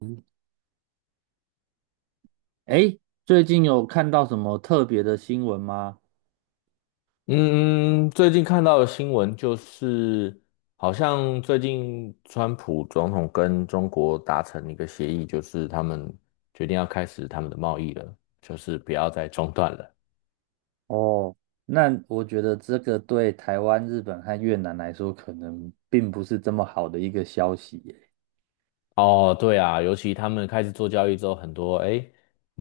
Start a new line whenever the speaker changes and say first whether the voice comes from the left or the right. right: 嗯哎，最近有看到什么特别的新闻吗？
left: 嗯，最近看到的新闻就是，好像最近川普总统跟中国达成一个协议，就是他们决定要开始他们的贸易了，就是不要再中断了。
right: 哦，那我觉得这个对台湾、日本和越南来说，可能并不是这么好的一个消息耶。
left: 哦，对啊，尤其他们开始做交易之后，很多诶，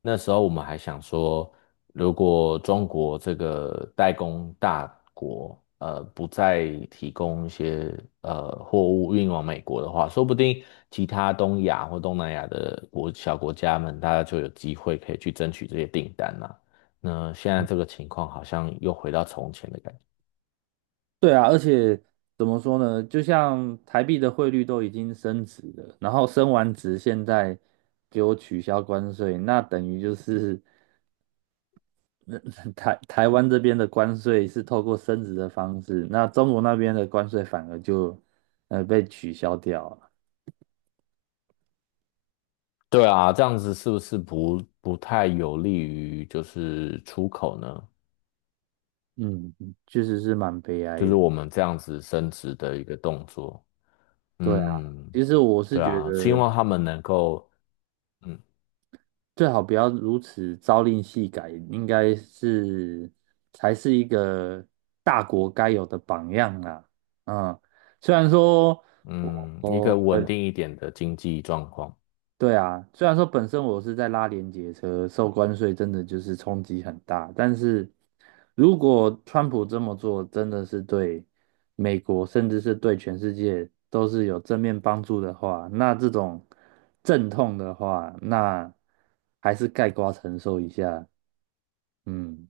left: 那时候我们还想说，如果中国这个代工大国，不再提供一些货物运往美国的话，说不定其他东亚或东南亚的国小国家们，大家就有机会可以去争取这些订单啦。那现在这个情况好像又回到从前的感觉。
right: 对啊，而且怎么说呢？就像台币的汇率都已经升值了，然后升完值，现在给我取消关税，那等于就是那 台台湾这边的关税是透过升值的方式，那中国那边的关税反而就被取消掉了。
left: 对啊，这样子是不是不太有利于就是出口呢？
right: 嗯，确实是蛮悲
left: 就
right: 哀
left: 是
right: 的。
left: 我们这样子升值的一个动作。
right: 对啊，
left: 嗯，
right: 其实我是
left: 对
right: 觉
left: 啊，希
right: 得
left: 望他们能够，嗯
right: 最好不要如此朝令夕改，应该是才是一个大国该有的榜样啊。嗯，虽然说我
left: 嗯，一
right: 我
left: 个稳
right: 本
left: 定一点的经济状况。
right: 对啊，虽然说本身我是在拉连结车，受关税真的就是冲击很大，但是如果川普这么做，真的是对美国，甚至是对全世界都是有正面帮助的话，那这种阵痛的话，那还是盖瓜承受一下。嗯，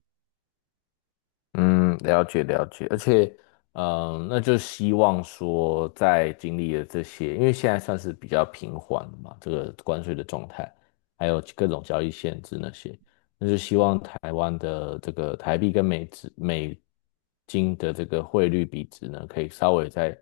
left: 嗯，了解了解，而且，那就希望说，在经历了这些，因为现在算是比较平缓的嘛，这个关税的状态，还有各种交易限制那些，那就希望台湾的这个台币跟美值，美金的这个汇率比值呢，可以稍微再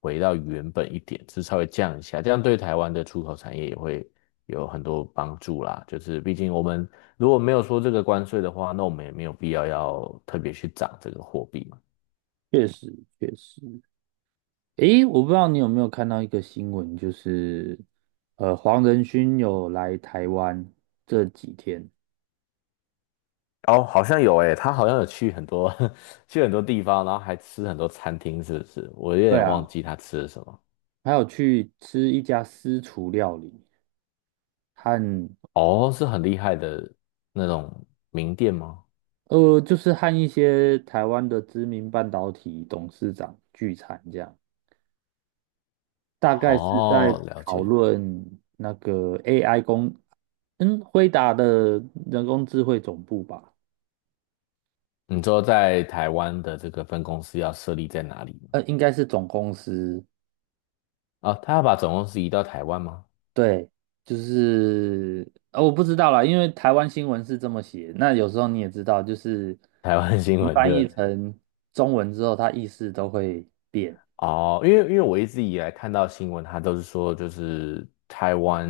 left: 回到原本一点，是稍微降一下，这样对台湾的出口产业也会有很多帮助啦。就是毕竟我们如果没有说这个关税的话，那我们也没有必要要特别去涨这个货币嘛。
right: 确实确实。诶，我不知道你有没有看到一个新闻，就是黄仁勋有来台湾这几天。
left: 哦，好像有诶，他好像有去很多 去很多地方，然后还吃很多餐厅，是不是？我有
right: 对
left: 点忘
right: 啊，
left: 记他吃了什么。
right: 还有去吃一家私厨料理，和
left: 哦，是很厉害的那种名店吗？
right: 就是和一些台湾的知名半导体董事长聚餐，这样大概是在
left: 哦，了
right: 讨
left: 解。
right: 论那个 AI 工，嗯，辉达的人工智慧总部吧，
left: 你说在台湾的这个分公司要设立在哪里吗
right: 应该是总公司，
left: 啊？哦，他要把总公司移到台湾吗？
right: 对，我不知道啦，因为台湾新闻是这么写，那有时候你也知道，就是
left: 台湾新闻
right: 翻译
left: 的。
right: 成中文之后，它意思都会变。
left: 哦，因为我一直以来看到新闻，他都是说就是台湾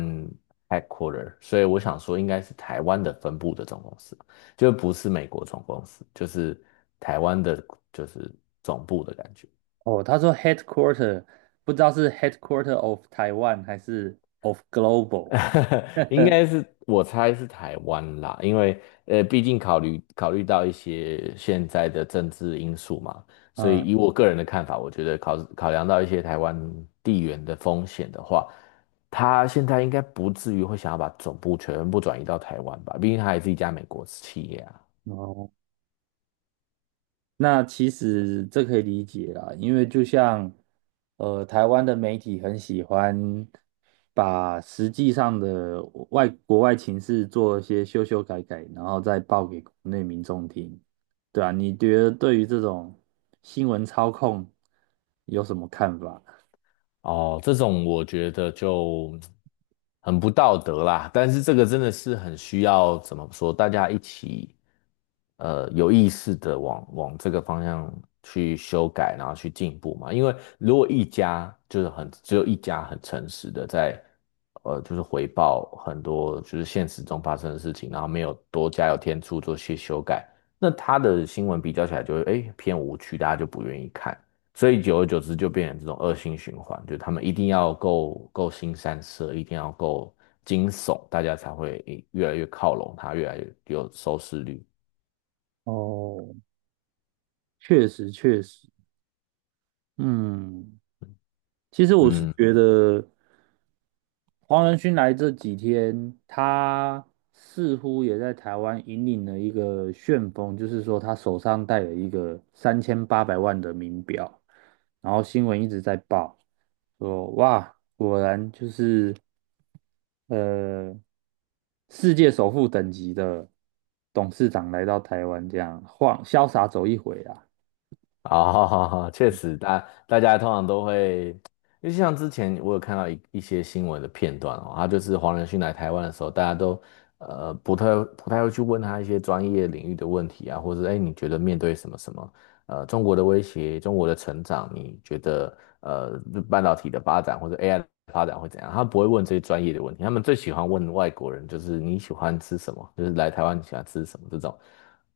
left: headquarter，所以我想说应该是台湾的分部的总公司，就不是美国总公司，就是台湾的，就是总部的感觉。
right: 哦，他说 headquarter,不知道是 headquarter of Taiwan 还是 of global。
left: 应 该是我猜是台湾啦，因为毕竟考虑考虑到一些现在的政治因素嘛，所以
right: 嗯，
left: 以我个人的看法，我觉得考量到一些台湾地缘的风险的话，他现在应该不至于会想要把总部全部转移到台湾吧，毕竟他还是一家美国企业啊。
right: 哦，那其实这可以理解啦，因为就像台湾的媒体很喜欢把实际上的外国外情势做一些修修改改，然后再报给国内民众听，对啊，你觉得对于这种新闻操控有什么看法？
left: 哦，这种我觉得就很不道德啦，但是这个真的是很需要怎么说，大家一起有意识的往这个方向去修改，然后去进步嘛。因为如果一家就是很只有一家很诚实的在就是回报很多就是现实中发生的事情，然后没有多加油添醋做些修改，那他的新闻比较起来就会偏无趣，大家就不愿意看。所以久而久之就变成这种恶性循环，就他们一定要够新三色，一定要够惊悚，大家才会越来越靠拢他，越来越有收视率。
right: 哦，确实确实，嗯，其实我是
left: 嗯，
right: 觉得黄仁勋来这几天，他似乎也在台湾引领了一个旋风，就是说他手上戴了一个3800万的名表，然后新闻一直在报，说哇，果然就是呃世界首富等级的董事长来到台湾，这样晃潇洒走一回啊。
left: 啊，哈，确实，大家通常都会，因为像之前我有看到一些新闻的片段哦，他就是黄仁勋来台湾的时候，大家都呃不太不太会去问他一些专业领域的问题啊，或者哎你觉得面对什么什么，中国的威胁、中国的成长，你觉得半导体的发展或者 AI 的发展会怎样？他不会问这些专业的问题，他们最喜欢问外国人，就是你喜欢吃什么，就是来台湾你喜欢吃什么这种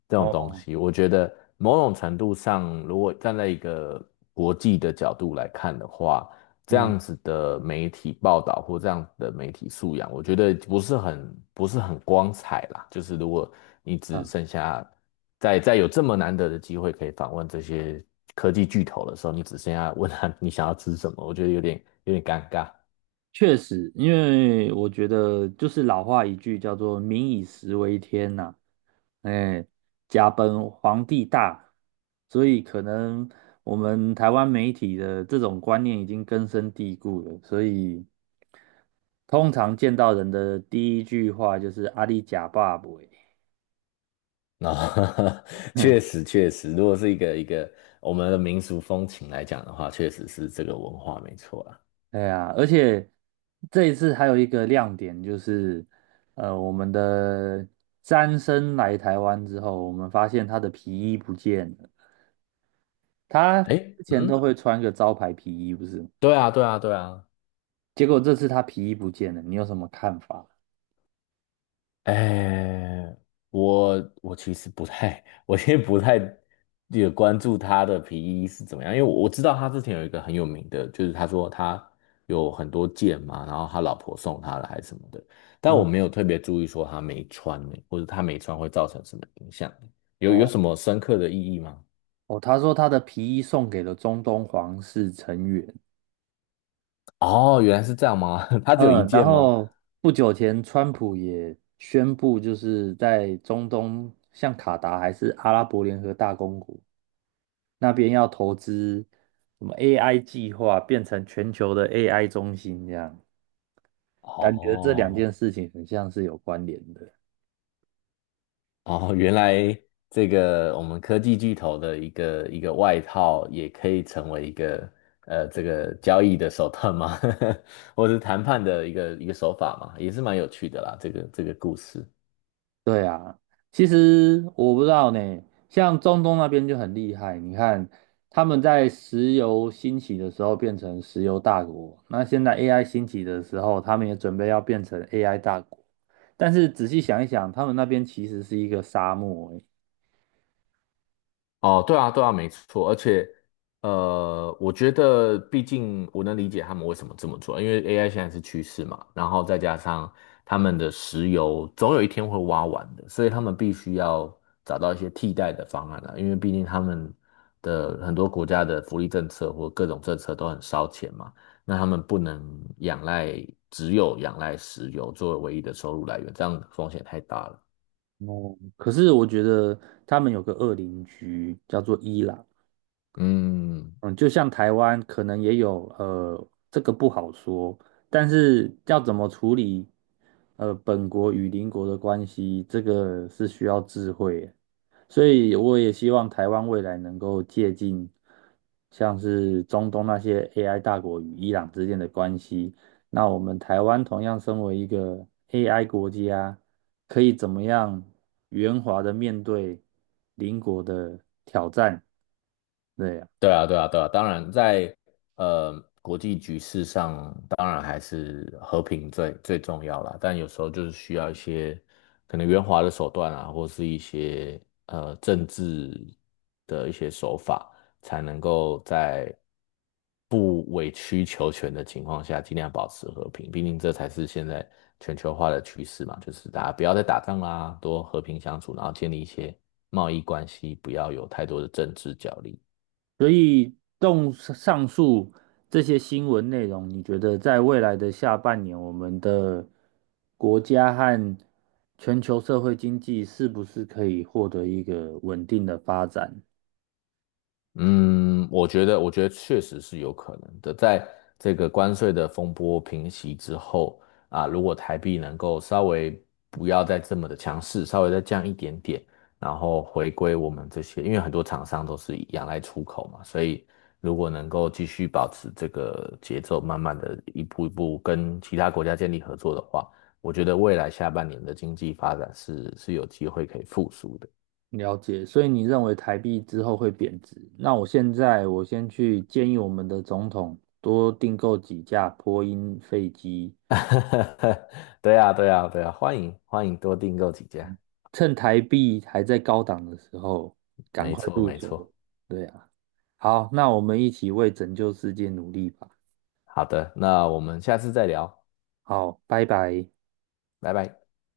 left: 这种东
right: 哦，
left: 西。我觉得某种程度上，如果站在一个国际的角度来看的话，这
right: 嗯。
left: 样子的媒体报道或这样的媒体素养，我觉得不是很光彩啦。就是如果你只
right: 嗯
left: 剩下在有这么难得的机会可以访问这些科技巨头的时候，你只剩下问他你想要吃什么，我觉得有点尴尬。
right: 确实，因为我觉得就是老话一句叫做"民以食为天"呐，哎，家本皇帝大，所以可能我们台湾媒体的这种观念已经根深蒂固了，所以通常见到人的第一句话就是"阿里假爸爸"，
left: 然
right: 哼，
left: 确实确实，如果是一个我们的民俗风情来讲的话，确实是这个文化没错啊。
right: 对呀，而且这一次还有一个亮点就是，我们的詹森来台湾之后，我们发现他的皮衣不见了。他
left: 哎，
right: 之前都
left: 嗯，
right: 会穿个招牌皮衣，不是吗？
left: 对啊，对啊，对啊。
right: 结果这次他皮衣不见了，你有什么看法？
left: 哎，我其实不太，我其实不太有关注他的皮衣是怎么样，因为我知道他之前有一个很有名的，就是他说他有很多件嘛，然后他老婆送他的还是什么的，但我
right: 嗯，
left: 没有特别注意说他没穿呢，或者他没穿会造成什么影响，有
right: 哦
left: 什么深刻的意义吗？
right: 哦，他说他的皮衣送给了中东皇室成员。
left: 哦，原来是这样吗？他只有一
right: 嗯，然
left: 件吗？
right: 后不久前，川普也宣布，就是在中东，像卡达还是阿拉伯联合大公国那边要投资什么 AI 计划，变成全球的 AI 中心，这样感觉这两
left: 哦。
right: 件事情很像是有关联的。
left: 哦，原来这个我们科技巨头的一个外套，也可以成为这个交易的手段吗？或者是谈判的一个手法嘛，也是蛮有趣的啦。这个故事，
right: 对啊，其实我不知道呢，像中东那边就很厉害。你看，他们在石油兴起的时候变成石油大国，那现在 AI 兴起的时候，他们也准备要变成 AI 大国。但是仔细想一想，他们那边其实是一个沙漠欸，
left: 哦，对啊，对啊，没错，而且，我觉得，毕竟我能理解他们为什么这么做，因为 AI 现在是趋势嘛，然后再加上他们的石油总有一天会挖完的，所以他们必须要找到一些替代的方案啊，因为毕竟他们的很多国家的福利政策或各种政策都很烧钱嘛，那他们不能仰赖，只有仰赖石油作为唯一的收入来源，这样风险太大了。
right: 哦，可是我觉得他们有个恶邻居叫做伊朗。
left: 嗯，
right: 嗯，就像台湾可能也有，这个不好说，但是要怎么处理，本国与邻国的关系，这个是需要智慧的。所以我也希望台湾未来能够借鉴，像是中东那些 AI 大国与伊朗之间的关系，那我们台湾同样身为一个 AI 国家，可以怎么样圆滑的面对邻国的挑战？对啊。
left: 对啊，对啊，对啊，当然在呃国际局势上，当然还是和平最最重要啦。但有时候就是需要一些可能圆滑的手段啊，或是一些政治的一些手法，才能够在不委曲求全的情况下，尽量保持和平。毕竟这才是现在全球化的趋势嘛，就是大家不要再打仗啦，多和平相处，然后建立一些贸易关系，不要有太多的政治角力。
right: 所以动上述这些新闻内容，你觉得在未来的下半年，我们的国家和全球社会经济是不是可以获得一个稳定的发展？
left: 嗯，我觉得,确实是有可能的。在这个关税的风波平息之后啊，如果台币能够稍微不要再这么的强势，稍微再降一点点，然后回归我们这些，因为很多厂商都是仰赖出口嘛，所以如果能够继续保持这个节奏，慢慢的一步一步跟其他国家建立合作的话，我觉得未来下半年的经济发展是有机会可以复苏的。
right: 了解，所以你认为台币之后会贬值？那我现在我先去建议我们的总统多订购几架波音飞机，
left: 对呀，对呀，对呀，欢迎欢迎多订购几家，
right: 趁台币还在高档的时候，赶
left: 没
right: 快
left: 错
right: 入
left: 没错。
right: 手。对啊，好，那我们一起为拯救世界努力吧。
left: 好的，那我们下次再聊，
right: 好，拜拜。
left: 拜拜。